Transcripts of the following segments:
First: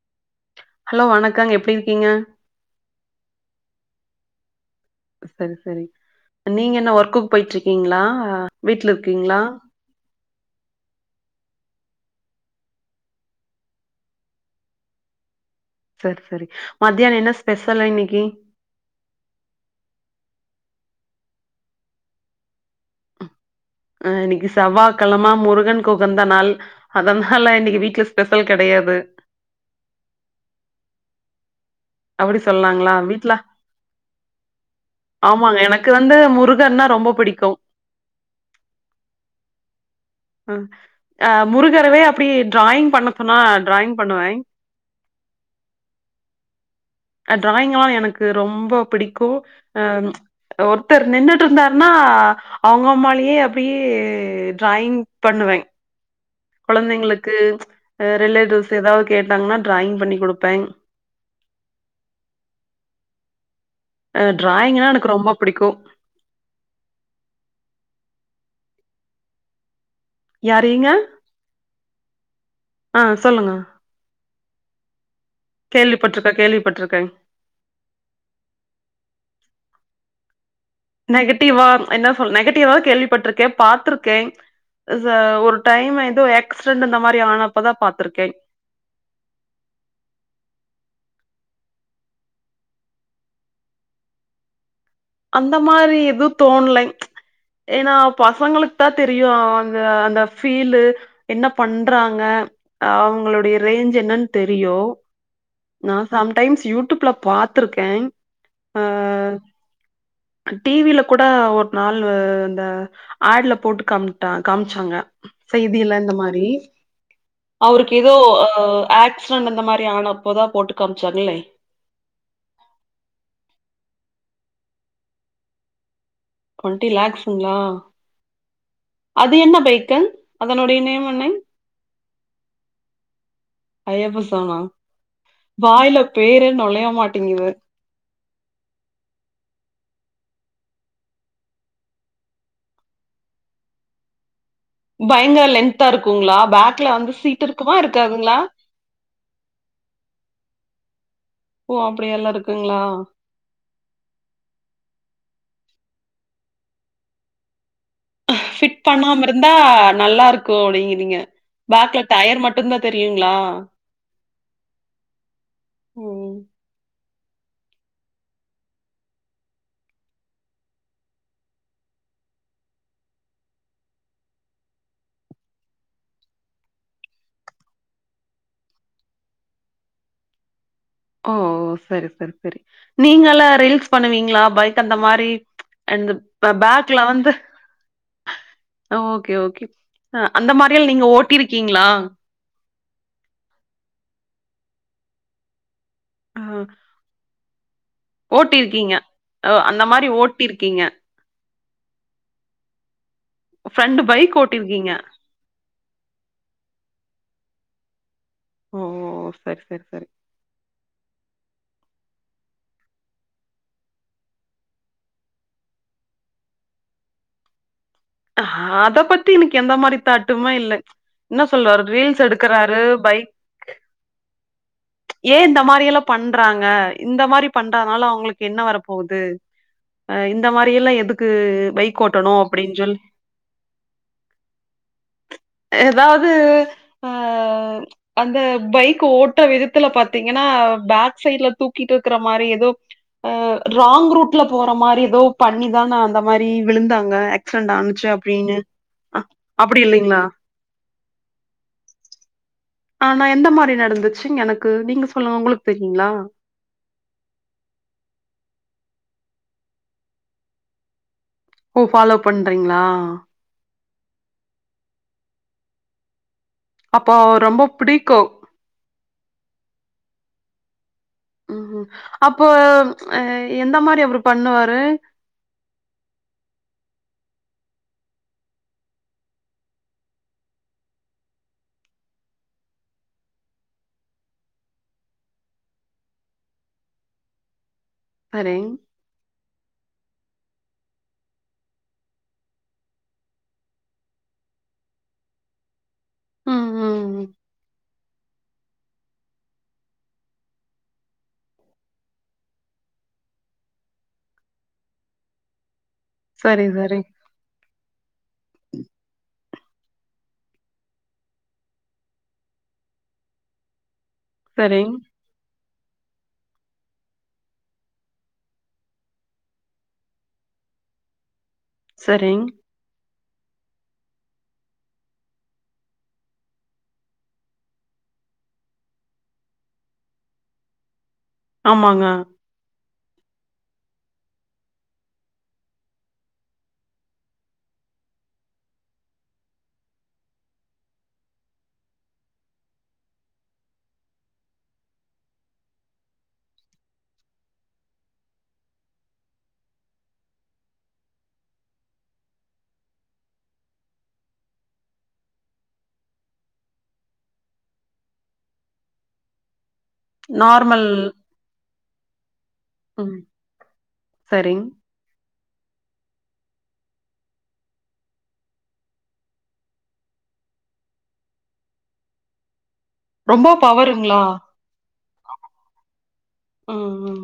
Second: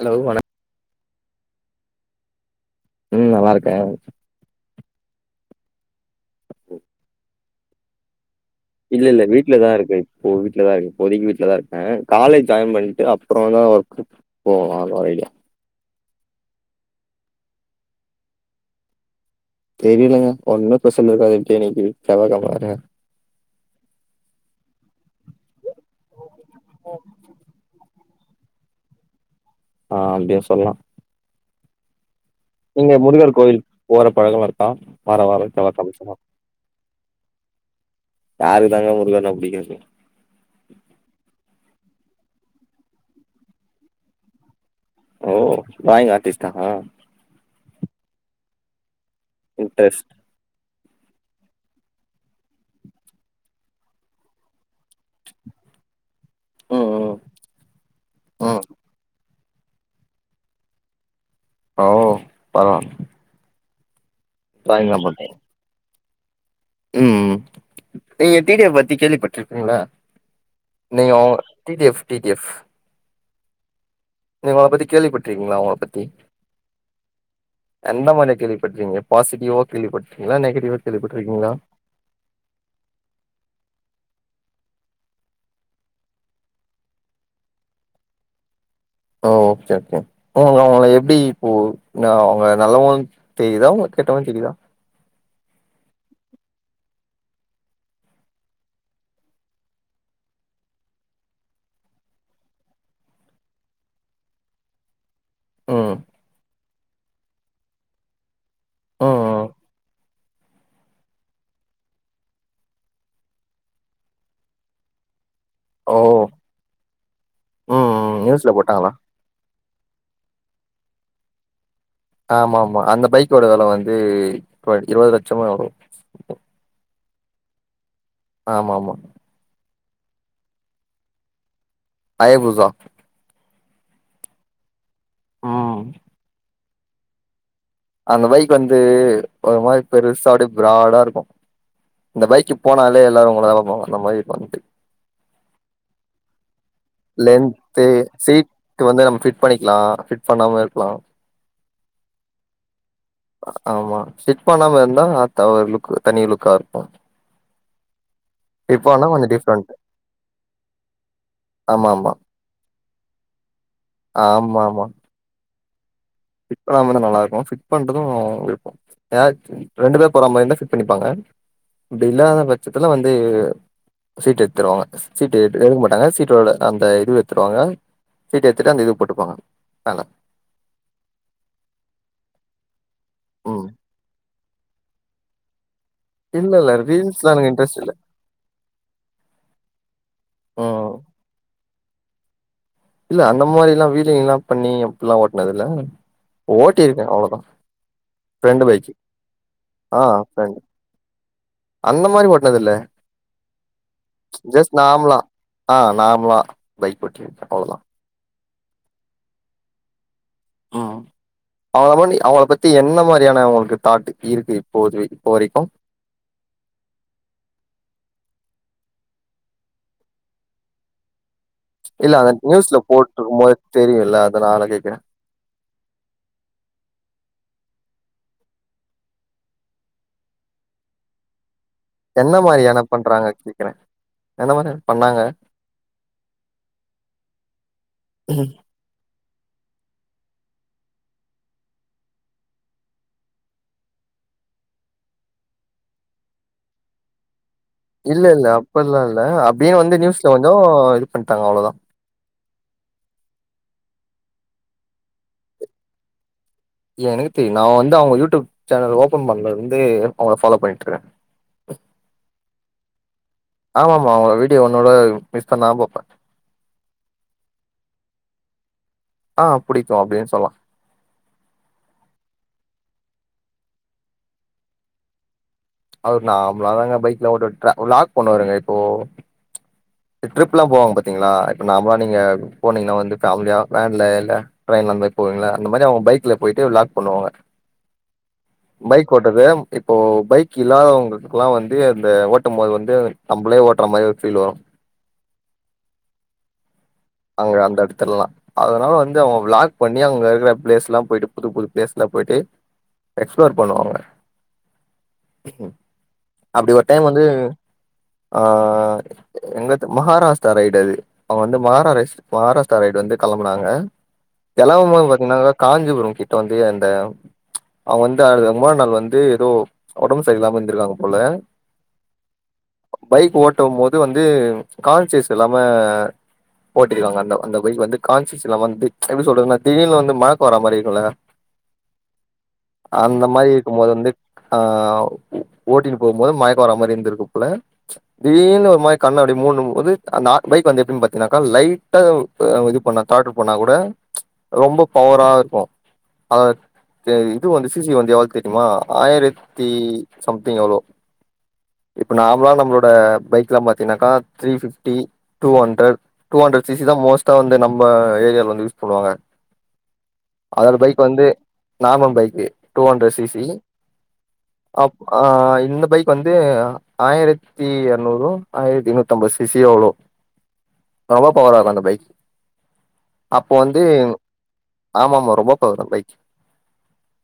Hello வணக் hello வணக்கங் எப்டி இருக்கிங்க ம் நல்லாருக்கே சரி சரி நீங்க என்ன ஒர்க்குக்கு போய்ட்ருக்கிங்ளா இல்ல இல்ல வீட்லதா இருக்கே இப்போ வீட்ல தா இருக்கே இப்போதைக்கு வீட்ல தா இருக்கே காலேஜ் ஜாய்ன் பண்ட்டு அப்பறோ தா ஒர்க்கு போகணு அந்த வெயிட் கே செரி செரி மத்தியான என்ன ஸ்பெஷலா இன்னிக்கி தெரியலங்க ஒன்னு ஸ்பெசல் இருக்காதுட்ட இன்னிக்கி செவ்வாகெழமதான அ இன்னைக்கு செவ்வா கெழம முருகன்கு உகந்த நாள் அதனால இன்னிக்கி வீட்ல ஸ்பெசல் கெடையாது ஆ அப்டியு சொல்லா அப்டி சொல்லாங்களா வீட்ல கோயில் போற பழக்கலா இருக்கா வார வாரோ ஆமாங்க எனக்கு செவ்வாகெழம வந்து செவ்வா முருகன்னா ரொம்ப ரொம்ப பிடிக்கோ யாருக்கு தாங்க முருகன்ன புடிக்காது அ அ முருகரவே அப்டியே ட்ராயிங் பண்ண சொன்னா ட்ராயிங் பண்ணுவே ஓ ட்ராயிங் ஆர்ட்டிஸ்டா வா எனக்கு ரொம்ப பிடிக்கு ஆ இன்ட்ரெஸ்ட் ஒருத்தர் நின்னுட்டு இருந்தாருன்னா அவுங்க அம்மாலயே அப்டியே ட்ராயிங் பண்ணுவே ம் ம் கொழந்தைங்ளுக்கு ம் ரிலேட்டிவ்ஸ் எதாவ்து கே ட்டாங்கனா ட்ராயிங் பண்ணி குடுப்பேங் ஓ பரவால ட்ராயிங்னா எனக்கு ரொம்ப பிடிக்கு ம் நீங்க டீ டி ய பத்தி கேள்விப்பட்டிருக்கீங்ளா யார் நீங்க? நீங் ஓ T T F T T F ஆ சொல்லுங்க நீங்க அவுங்கள பத்தி கேள்விப்பட்ருக்கீங்ளா அவுங்கள பத்தி கேள்விப்பட்டுருக்கேன், கேள்விப்பட்டுருக்கேன். எந்த மாரி கேள்விப்பட்டிருக்கிங்க பாசிட்டிவா கேள்விப்பட்டிருக்கிங்ளா நெகடிவ்வா நெகட்டிவா என்ன சொல் நெகட்டிவாதா கேள்விப்பட்டிருக்கே பாத்துருக்கே சா ஒரு டைம் எதோ ஆக்சிடென்ட்ற மாரி ஆனப்பதா பாத்துருக்கே ஓ ஓகே ஓகே உங்களுக்கு அவங்கள எப்டி இப்போ நா அவ்ங்க நல்லவன்னு தெரியுதா உங்க கெட்டவனு தெரியுதா அந்த மாரி எதுவு தோண்லை ஏன்னா பசங்களுக்கு தா தெரியு அவங்க அந்த ஃபீல்லு என்ன பண்றாங்க க அவுங்களுடைய ரேஞ்ச் என்னனு தெரியு ம் நா சம்டைம்ஸ் யூடுப்ல பாத்துருக்கேன் ஆ ம் ம் டீ வி ல கூட ஒரு நாள் அந்த ஆட் ல போட்டு காம்ட்டா காம்ச்சாங்க ஓ செய்தியில இந்த மாரி ம் அவருக்கு ம் எதோ நியூஸ்ல போட்டாங்களா ஆக்சிடன்ட் அந்த மாரி ரி ஆனப்போதா போட்டு காம்ச்சாங்ளே ஆமாமா அந்த பைக்கோட வெல வந்து இரு இருவது லெட்சமாே எனவோ வரு ங்களா ஆமாமா தென் அதனுடைய நேம் என்ன அயபூசோ அயப்ப சாமா ம் வாய்ல பேரே நொழைய மாட்டேங்குது அந்த பைக் வந்து ஒரு மாரி பெருசா அப்டியே ப்ராடா இருக்கு இந்த பைக்கு போனாலே எல்லாரு உங்களதா பாப்பாங்க அந்த மாரி இருக்கோ வந்ட்டு பயங்கர லென்தா இருக்குங்ளா பேக் லென்து சீட்டு வந்து நம்ம ஃபிட் பண்ணிக்கலா ஃபிட் பண்ணாமயோ இருக்கலா ஓ அப்டியெல்லா ஆமா ஃபிட் பண்ணாம இருந்தா தவறு லுக்கு தனி லுக்கா இருக்கு ஃபிட் ஸ்டிச் பண்ணா பண்ணாம கொஞ்சோ இருந்தா டிஃப்ரெண்ட் நல்லா இருக்கு அப்டிங்கிறீங்க ஆமா பேக்ல ஆமா டயர் மட்டுந்தா தெரியுங்ளா ஆமா ஆமா ஃபிட் பண்ணாமந்தா நல்லார் கூ ஃபிட் பண்றதூ இர்க்கூ ஏட் ரெண்டு பேர் போற மாரி இந்தா ஃபிட் பண்ணிப்பாங்க அப்டில்லாத பட்சத்துல வந்து சீட்டு எத்துருவாங்க சீட்டு எ எடுக்க மாட்டாங்க சீட்டோட அந்த இது எத்துருவாங்க சீட்டி எத்துட்டு அந்த இது போட்டுப்பாங்க மேல ஓ செரி செரி செரி நீங்கல்லா ம் ரீல்ஸ் பண்ணுவீங்ளா பைக் அந்த மாரி அந்துப் இல்ல இல்ல பேக்ல வந்து ரீல்ஸ்லா எனக்கு இன்ட்ரெஸ்ட் இல்ல அ ஓகே ஓகே அ அந்த மாரியெல் ம் நீங்க ஓட்டிருக்கீங்களா இல்ல அந்த மாரிலா வீலிங்லா பண்ணி அப்ட்லா ஓட்னதில்ல ஓட்டிருக்கே அவ்ளதா ஓட்டிருக்கீங்க அ அந்த ஆ மாரி ஃப்ரெண்டு ஓட்டிருக்கீங்க அந்த மாரி ஓட்னதில்ல ஃபண்டு பைக் ஓட்டிருக்கீங்க ஆ நார்மலா பைக் ஓட்டிருக்கே அவ்ளதா ஓ செர் செர் செரி ம் அவங்கமோனி அவுங்கள பத்தி என்ன மாரியான அவுங்களுக்கு தாட் இருக்கு இப்போது இப்போ வரைக்கூ [inaudible] ஹ அத பத்தி இன்க்கு எந்த மாரி தாட்டுமே இல்ல என்னா சொல்லுவாரு இல்ல ரீல்ஸ் அந்த நியூஸ்ல எடுக்குறாரு பைக் போட்ருக்கும் போது தெரியுல்ல அதனால கேக்குறே ஏ இந்த மாரியெல்லா பண்றாங்க இந்த மாரிப் பண்றானால அவுங்களுக்கு என்ன வரப்போகுது அ இந்த மாரி எல்லா எதுக்கு பைக் ஓட்டணூ அப்டின் சொல் வாங்க கேக்குறே எந்த மாரி பண்ணாங்க ஏதாவ்து அ அந்த பைக் ஓட் ட்ற விதத்துல பாத்தீங்கனா பேக் சைட்ல தூக்கிட்டு இருக்கிற மாரி எதோ அ ராங் ரூட் ல போற மாரி எதோ பண்ணிதான அந்த மாரி விழுந்தாங்க ஆக்சிடெண்ட்டா இல்லல்ல அப்பெல்லா இல்ல அப்டியே வந்து இல்லைங்களா? நியூஸ்ல கொஞ்சோ இது பண்ட்டாங்க அவ்ளதா ஆனா எந்த மாரி நடந்துச்சு எனக்கு நீங்க சொல்லுங்க உங்களுக் தெரியுங்களா ஏ எனக்கு தெரியு நா வந்து அவுங்க யூடியூப் சேனல் ஓபன் பண்ணருந்து அவுங்ள ஃபாலோ பண்ணிட்ருக்கே ஓ ஃபாலோ பண்றீங்களா ஆமாமா அவுங்க வீடியோ ஒன்னுகூட மிஸ் பண்ணாம் பாப்பே அப்ப ரொம்ப பிடிக்கூ ஆ புடிக்கூ அப்டின் சொல்லா ம் ம் அப்போ அ எந்த மாரி அவரு பண்ணுவாரு அவரு நாம்லாதாங்க பைக்லா ஓட்டுட்ற வ்லாக் பண்ணுவாருங்க இப்போ ட்ரிப்லா போவாங்க பாத்தீங்ளா இப்ப நாம்லா நீங்க போனீங்கனா வந்து ஃபேம்லியா வேன்ல இல்ல ல அந் மாரி போவீங்ல அந்த மாரி அவுங்க பைக்ல போயிட்டு வ்லாக் பண்ணுவாங்க சரிங் பைக் ஓட்டற்து இப்போ பைக் கிலாதவங்களுக்லா வந்து அந்த ஓட்டும் போது வந்து நம்மளே ஓட்ற மாரி ஃபீல் வரு [inaudible] ம் ம் அவுங்க அந்தடு தெர்லா அதனால வந்து அவங்க வ்ளாக் பண்ணி அவுங்க இருக்கிற பிளேஸ்லா போயிட்டு புது புது பிளேஸ்லா போயிட்டு எக்ஸ்ப்ளோர் பண்ணுவாங்க சரி அப்டி ஒரு சரி டைம் வந்து ஆ எங்க தெம மகாராஷ்டா ரைடு அது அவங்க வந்து மகாராரை மகாராஷ்டா ரைடு வந்து கெளம்புனாங்க சரிங் கெளம்பும்போது பாத்தீங்னா காஞ்சிபுரம் கிட்ட வந்து அந்த அவுங்க வந்து அடுத்த மூணா நாள் வந்து எதோ ஒடம்பு சரியில்லாம இருந்திருக்காங் போல சரிங் பைக் ஓட்டும் போது வந்து கான்சியஸ் இல்லாம ஓட்டிக்கிறாங்க அந்த அந்த போய் வந்து கான்ஷிஸ் இல்லாம வந்து எப்டி சொல்றதுன்னா தீடீர்னு வந்து மயக்கோ வர மாரி இருக்குல்ல ஆமாங்க அந்த மாரி இருக்கும் போது வந்து ஆ ஓட்டின்னு போம் போது மயக்கோ வர மாரி இருந்திருக்கு போல தீடீர்னு ஒரு மாரி கண்ணு அப்டி மூடும் போது அந்த ஆ பைக் வந்து எப்டின் பாத்தீங்னா லைட்டா இது பண்ண காடர் பண்ணா கூட ரொம்ப பவரா இருக்கு அதா தே இது வந்து சி சி வந்து எவ்ளோ தெரிமா ஆயிரத்தி சம்திங் எவ்ளோ இப்ப நார்மலா நம்ளோட பைக்லா பாத்தீங்கன்னாக்கா three fifty two hundred two hundred C C தா மோஸ்ட்டா வந்து நம்ம ஏரியால வந்து யூஸ் பண்ணுவாங்க அதோட நார்மல் பைக் வந்து நார்மல் பைக்கி டூ ஹண்ட்ரட் ம் சி சி சரிங் அப் ஆய் இந்த பைக் வந்து ஆயிரத்தி எறநூறோ ஆயிரத்தி நூத்தம்பது சி சி எவ்ளோ பவா பவர்ரா இருக்கு அந்த பைக்கு ரொம்ப பவருங்ளா ஆமாமா ரொம்ப பவரு அந்த பைக்கி ம் ம்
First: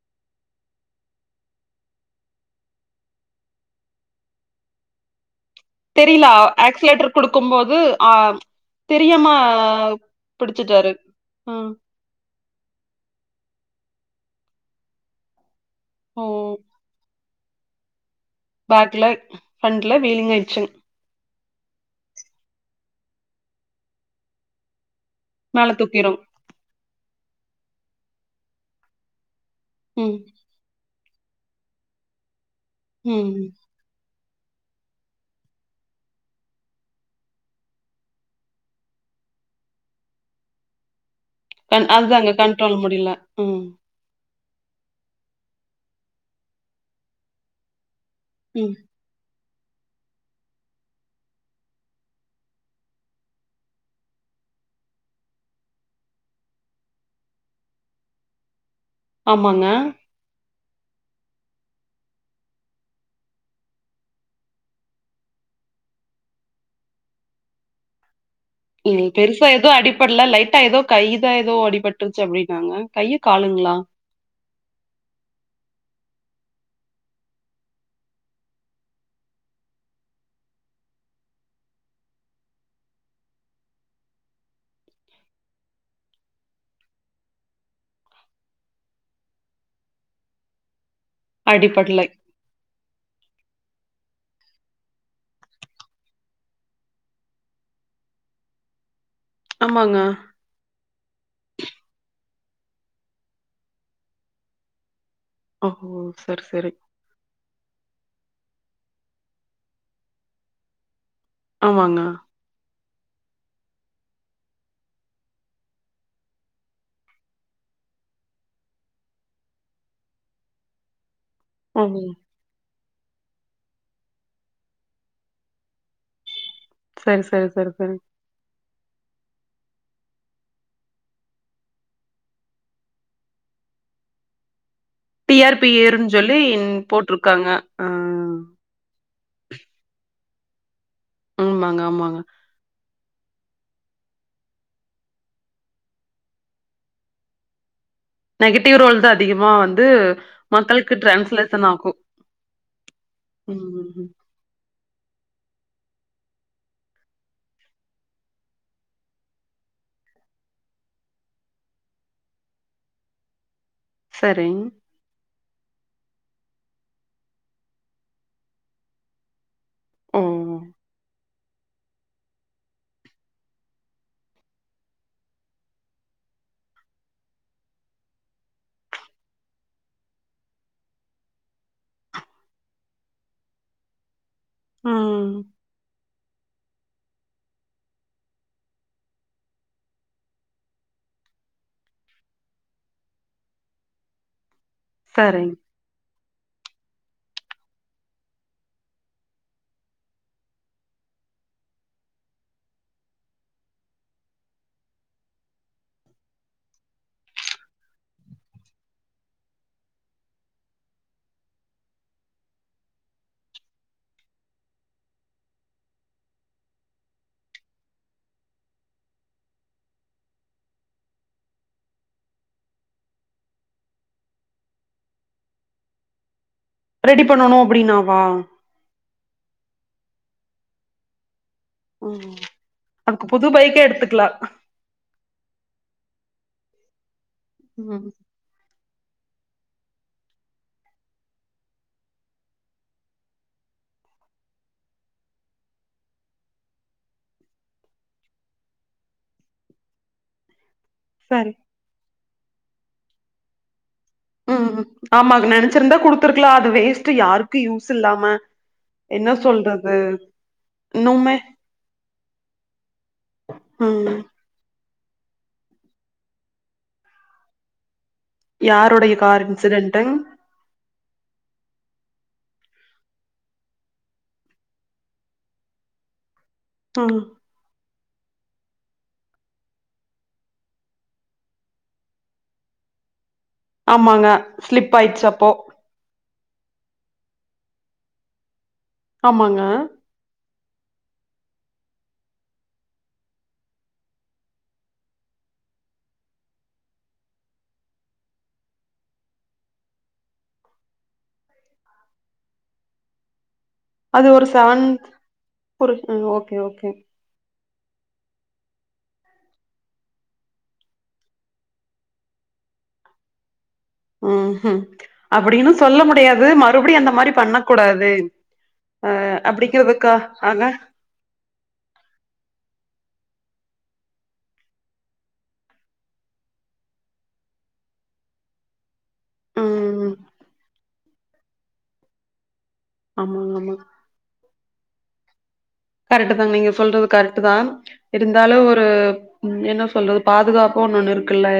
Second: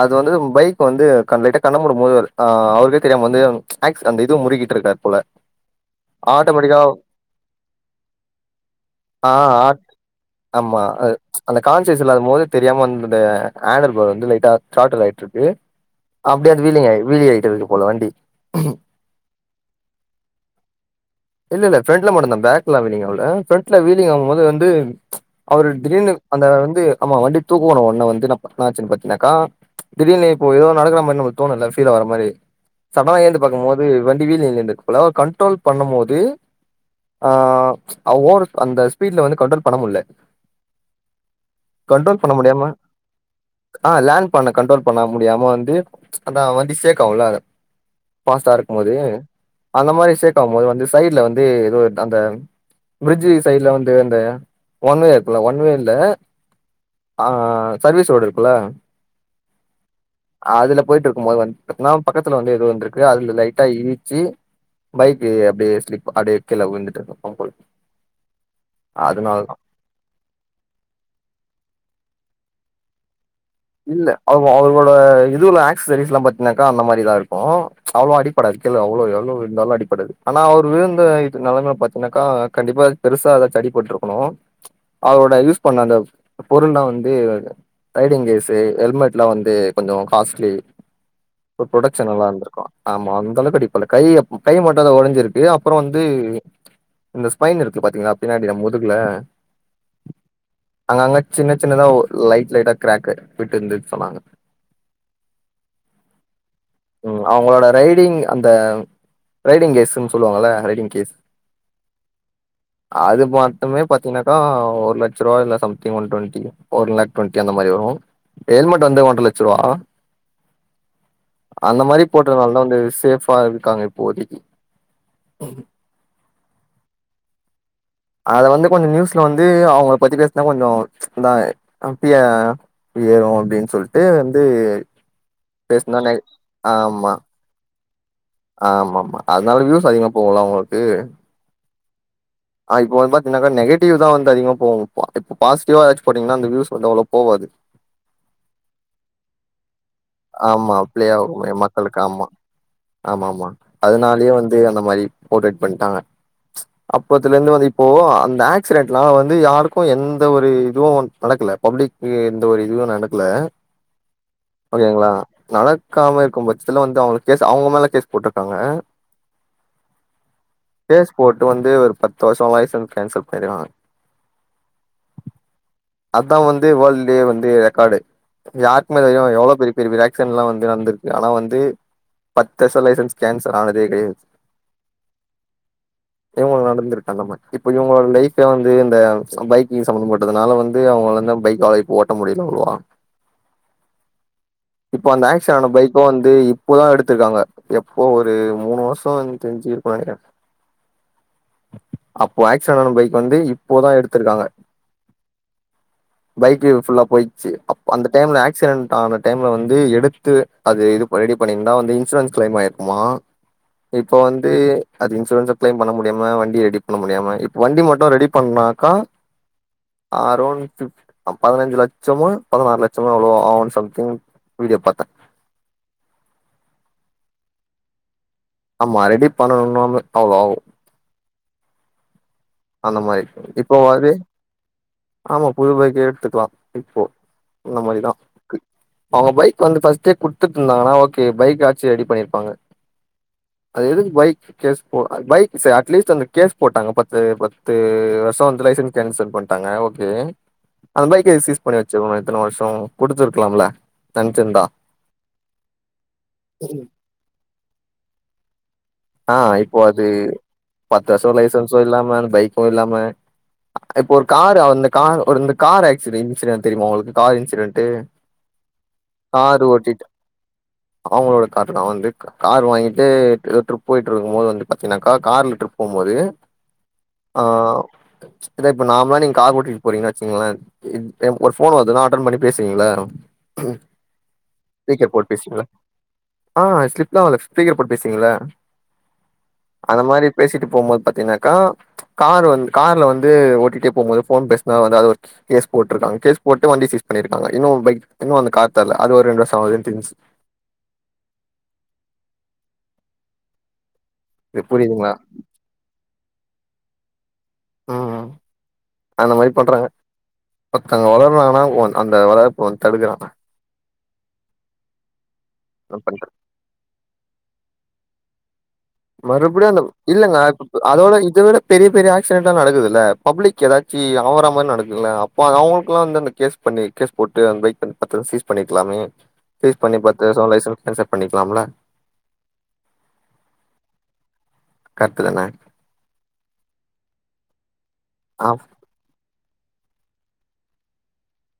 அது வந்து பைக் வந்து கண் லைட்டா கண்ண மூடும் போது ஆ அவருக்கே தெரியாம வந்து ஆக்ஸ் அந்த இது முறிக்கீட்டு இருக்கா போல தெரிலா ஆட்டோமேட்டிக்கா ஆக்ஸிலேட்டரு குடுக்கும் போது ஆ தெரியாம ஆ ஆட் ஆமா பிடிச்சிட்டாரு அந்த ம் கான்சியஸ் இல்லாத மோது தெரியாம வந்த ஹண்டர் போடு வந்து லைட்டா கார்டர் ஆயிட்டுருக்கு ஓ அப்டியே அது வீலிங் ஆய் வீலிங் இருக்கு போல வண்டி பேக்ல ஃரண்ட்ல வீலிங்க் ஆயிடுச்சுங் இல்ல இல்ல ஃப்ரெண்ட்ல மட்டுதா பேக்ல வீலிங் ஆவுல ஃப்ரெண்ட்ல வீலி்ங் ஆவுமோது வந்து அவுரு மேல திடீர்னு தூக்கிரு அந்த வந்து ஆமா வண்டி தூக்குவோன்ன ஒன்ன வந்து நா என்னாச்சினு பாத்தீனாக்கா ம் திடீர்னு இப்போ ஏதோ நடக்குற மாரி நம்மளுக்கு தோணுல ஃபீல் ஆவற மாரி சட்னாதா ம் ஏழ்ந்து பாக்குமோது வண் வீல் இல்லெண்டு இப்பலா கண்ட்ரோல் பண்ணுமோது ஆ ஓவரு அந்த ஸ்பீட்ல வந்து கண்ட்ரோல் பண்ண முட்ல கண் கண்ட்ரோல் அதுதாங்க பண்ண முடியாம கண்ட்ரோல் முடில ம் ஆ லேண் பண்ண கண்ட்ரோல் பண்ண முடியாம வந்து அதா வண்டி சேக்காவுல்ல அத பாஸ்டா ம் இருக்குமோது அந்த மாரி சேக்காவும் போது வந்து சைட்ல வந்து ஏதோ அந்த ப்ரிட்ஜீ சைட்ல வந்து அந்த ஒன்வே இருக்குல ஒன்வேல்ல ஆ சர்வீஸ் ரோடு இருக்குல்ல ஆமாங்க அதுல போய்ட் இருக்கும் போது வந் என்னா பக்கத்துல வந்து எதுவு இருந்துருக்கு அதுல லைட்டா இடிச்சி பைக்கு அப்டியே ஸ்லிப் அப்டியே கீழ உழுந்துட் ம் பெருசா அதனாலதா எதுவு அடிப்பட்ல லைட்டா ஏதோ கையுதா ஏதோ அடிபட்டுருச்சி அப்டின்னாங்க கைய இல்ல அவுங்க அவங்களோட இதுலா ஆக்ஸ்சரிஸ்ல்லா பாத் னாக்கா அந்த மாரிதா இருக்கு அவ்ளோ அடிப்படாது கீழ அவ்ளோ எவ்ளோ விழுந்தாலு அடிப்படாது ஆனா அவரு விழுந்த இது நெலமைய பாத்தீன்னாக்கா கண்டிப்பா பெருசா எதாச்சு அடி பட்டுருக்கணு அவுரோட யூஸ் பண்ண அந்த பொருள்ல்லா வந்து ரைடிங் கேஸ் ஹெல்மெட்லா வந்து கொஞ்சோ காஸ்ட்லி ப்ரோ அடிபடலை ப்ரொடெக்க்ஷன் நல்லா இருந்திருக்கு ஆமா அந்த அளவுக்கு அடிப்படல கைய கை மட்டுதா ஒடஞ்சிருக்கு அப்பறோ வந்து இந்த ஸ்பைன் இருக்கு பாத்தீங்ளா பின்னாடி நம் முதுகுல ஆமாங்க அங்க அங்க சின்ன சின்னதா ஒ லைட் லைட்டா க்ராக்கு விட்டு இருந்து சொன்னாங்க ஓ சரி சரி ம் அவுங்ளோட ரைடிங் அந்த ரைடிங் கேஸூன்னு சொல்லுவாங்கல்ல ரைடிங் கேஸ் ஆமாங்க அது மட்டுமே பாத்தீன்னாக்கா ஒரு லட்சம் ரூபா இல்ல something one twenty four lakh twenty அந்த மாறி தோ ஹெல்மெட் வந்து ஒன்றே லெட்ச ரூவா அந்த ஓ மாரி போட்டனாலதா வந்து ஸ் சேஃப்பா இருக்காங்க இப்போதைக்கு செரி செரி செரி செரி அத வந்து கொஞ்சோ நியூஸ்ல வந்து அவங்க பத்தி பேசினா கொஞ்சோ இதா அப்டியா ஏறு அப்டின்னு சொல்ட்டு வந்து டி ஆர் பி பேசுனா நெ ஏருன்னு சொல்லி போட்டிருக்காங்க ஆமா ஆமா அதனால வியூஸ் அதிகமா போவுல்லா அவங்களுக்கு ம் ஆமாங்க ஆமாங்க இப்ப வந்து பாத்தீங்கன்னாக்கா நெகட்டிவ்தா வந்து அதிகமா போவு இப்போ பாசிட்டவா ஏதாச்சு போட்டீங்கன்னா அந்த வியூஸ் வந்து அவ்வளோ போவாது நெகட்டிவ் ரோல் தா அதிகமா வந்து ஆமா மக்களுக்கு ப்ளே ஆகுமே டிரான்ஸ்லேசன் ஆகு மக்களுக்கு ஆமா ஆமமா ம் அதனாலயே வந்து அந்த மாறி போர்ட்ரேட் பண்ணிட்டாங்க ச் அப்பதுலருந்து வந்து இப்போ அந்த ஆக்சிடென்ட்னால வந்து யாருக்கு எந்த ஒரு இதுவு பல க்கல பப்ளிக் எந்த ஒரு இதுவு நடக்கல சரிங் ஓகேங்களா நடக்காம இருக்கு பட்சத்துல வந்து அவங்களுக்கு கேஸ் அவங்க மேல கேஸ் போட்டிருக்காங்க ஓ கேஸ் போட்டு வந்து ஒரு பத்து வருஷோ லைசன்ஸ் கேன்சல் பண்ணிருவாங்க அதா வந்து வேல்ட்லியே வந்து ரெக்கார்டு யாருக்குமே வ எவ்ளோ பெரிய பெரிய ஆக்சிடென்ட் எல்லா வந்து நடந்திருக்கு ஆனா வந்து பத் பெருசா லைசன்ஸ் கேன்சல் ஆனதே இல்லயே ம் இவங்கள நடந்திருக்கு அந்த மாறி இப்ப இவங்களோட லைஃப்பே வந்து இந்த பைக்கிங் சம்பந்தப்பட்டதுனால வந்து அவங்களாலந்தா பைக்லா ஓட்ட முடியல அவ்ளவா இப்ப அந்த சரிங் ஆக்சென்ட் ஆன பைக்கு வந்து இப்பதா எடுத்திருக்காங்க எப்போ ஒரு மூணு வருஷோ எனக் தெரிஞ்சு இருக்குனு நெனைக்கறே அப்போ ஆக்சென்ட் ஆன பைக் வந்து இப்போதா எடுத்திருக்காங்க பைக்கு ஃபுல்லா போயிச்சு அந்த டைம்ல ஆக்சிடென்ட் ஆன டைம்ல வந்து எடுத்து அது இது பண்ணி ரெடி பண்ணிருந்தா வந்து இன்சூரன்ஸ் க்ளைம் ஆயிருக்குமா இப்ப வந்து அது இன்சூரன்ஸ் க்ளைம் பண்ண முடியாம வண்டி ரெடி பண்ண முடியாம இப்ப வண்டி மட்டு ரெடி பண்ணா ஆக்கா அரௌண்ட் ஃப்ட் பதினஞ்சு லட்சமோ பதினாறு லட்சமோ எவ்வளோ சம்திங் வீடியோ பாத்தே ரெடி பண்ணனு அப்டின்னாவா ஆமா ரெடி பண்ணணும்னாவே அவ்ளோ ஆவு ம் அந்த மாரி அதுக்கு புது இப்போ பைக்கே வரு எடுத்துக்கலா ஆமா புது பைக்கே எடுத்துக்கலா இப்போ அந்த ம் மாறிதா இருக்கு அவங்க பைக் வந்து ஃபர்ஸ்ட்டே குத்துட்டு இருந்தாங்கன்னா ஓகே பைக் ஆச்சு ரெடி பண்ணிருப்பாங்க அது எதுக்கு பைக் கேஸ் போ அந் பைக் சே அட்லீஸ்ட் கேஸ் போட்டாங்க‌ பட் பத்து பத்து வருஷோ வந்து லைசன்ஸ் கேன்சல் பண்ணிட்டாங்க ஓகே அந்த பைக்க சரி சீஸ் பண்ணி வெச்சிருக்கணு இத்தனை வருஷோ குடுத்துருக்கலாம்ல நெனச்சிருந்தா ம் ம் ஆமாங் நெனைச்சிருந்தா குடுத்துருக்கலா அது வேஸ்ட்ட் யாருக்கு யூஸ் இல்லாம என்ன ஆ இப்போ சொல்றது அது பத்து வருசோ இன்னுமே லைசன்ஸு இல்லாம பைக்கு இல்லாம இப்ப ம் ஒரு கார் அந்த கார் ஆக்சி இன்சிடென்ட் தெரியுமா உங்களுக்கு கார் இன்சிடென்ட்டு யாருடைய கார் காரு ஓட்டிட்ட இன்சிடென்ட்டுங் அவங்களோட கார்லதா வந்திட் கார் வாங்கிட்டு ட்ரிப் போய்ட்டு இருக்கு போது வந்து பாத்தீங்னாக்கா கார்ல ட்ரிப் போ போது ம் ஆ ச் இல்ல இப்ப நார்மலா நீங்க கார் ஓட்டிட்டு போறீங்க வச்சீங்களே ஒரு ஃபோன் வருதுன்னா அட்டென் பண்ணி பேசுவீங்களா ம் ஆமாங்க ஸ்லிப் ஸ்பீக்கர் ஆயிடுச்சு போட் அப்போ பேசுவீங்கள ஆ ஸ்லிப் அவல ஸ்பீக்கர் போட் பேசுவிங்கள ஆமாங்க பேசிட்டு போம்போது பாத்தீங்னாக்கா கார் வந்து கார்ல வந்து ஓட்டிட்டே போம் போது ஃபோன் பேசுனா எதாது ஒரு கேஸ் போட்ருக்காங்க கேஸ் போட்டு வண்டி சீஸ் பண்ணிருக்காங்க இன்னு பைக் இன்னு அந்த கார் தர்ல அது ஒரு ரெண்டு வருஷ ஆவுது எனக் தெரிஞ்சு அது ஒரு இது செவேந்த் புரியுதுங்களா ஒரு ஓகே ஓகே ம் அந்த மாரி பண்றாங்க ஒருத்தங்க வளர்றாங்னா அந்த வளர்ப்பு வந்து தடுக்கறாங்க ம் ம் அப்டின்னு நா சொல்ல பண்றே முடியாது மறுபடியு அந்த மாரி பண்ண கூடாது மறுபடியு அந்த அப்படிங்கறதுக்கா இல்லங்க ஆக அதோட இத விட பெரிய பெரிய ஆக்சிடென்ட்லா நடக்குதுல பப்ளிக் ஏதாச்சு ஆவரா மாரி நடக்குல அப்போ அது அவங்களுக்கெல்லா அந்து அந்த கேஸ் பண்ணி கேஸ் போட்டு அந்த பைக் வந்து பத்து சீஸ் பண்ணியிருக்கலாமே சீஸ் பண்ணி ம் பத்து வருஷோ லைசன்ஸ் கேன்சல் பண்ணியிருக்கலாம்ல ஆமா கரட்டுத்தான கரெட்டு தாங் நீங்க சொல்றது கரெட்டு தா இருந்தாலு ஒரு ம் என்ன சொல்றது பாதுகாப்பு ஒன்னு ஒண்ணு இருக்குல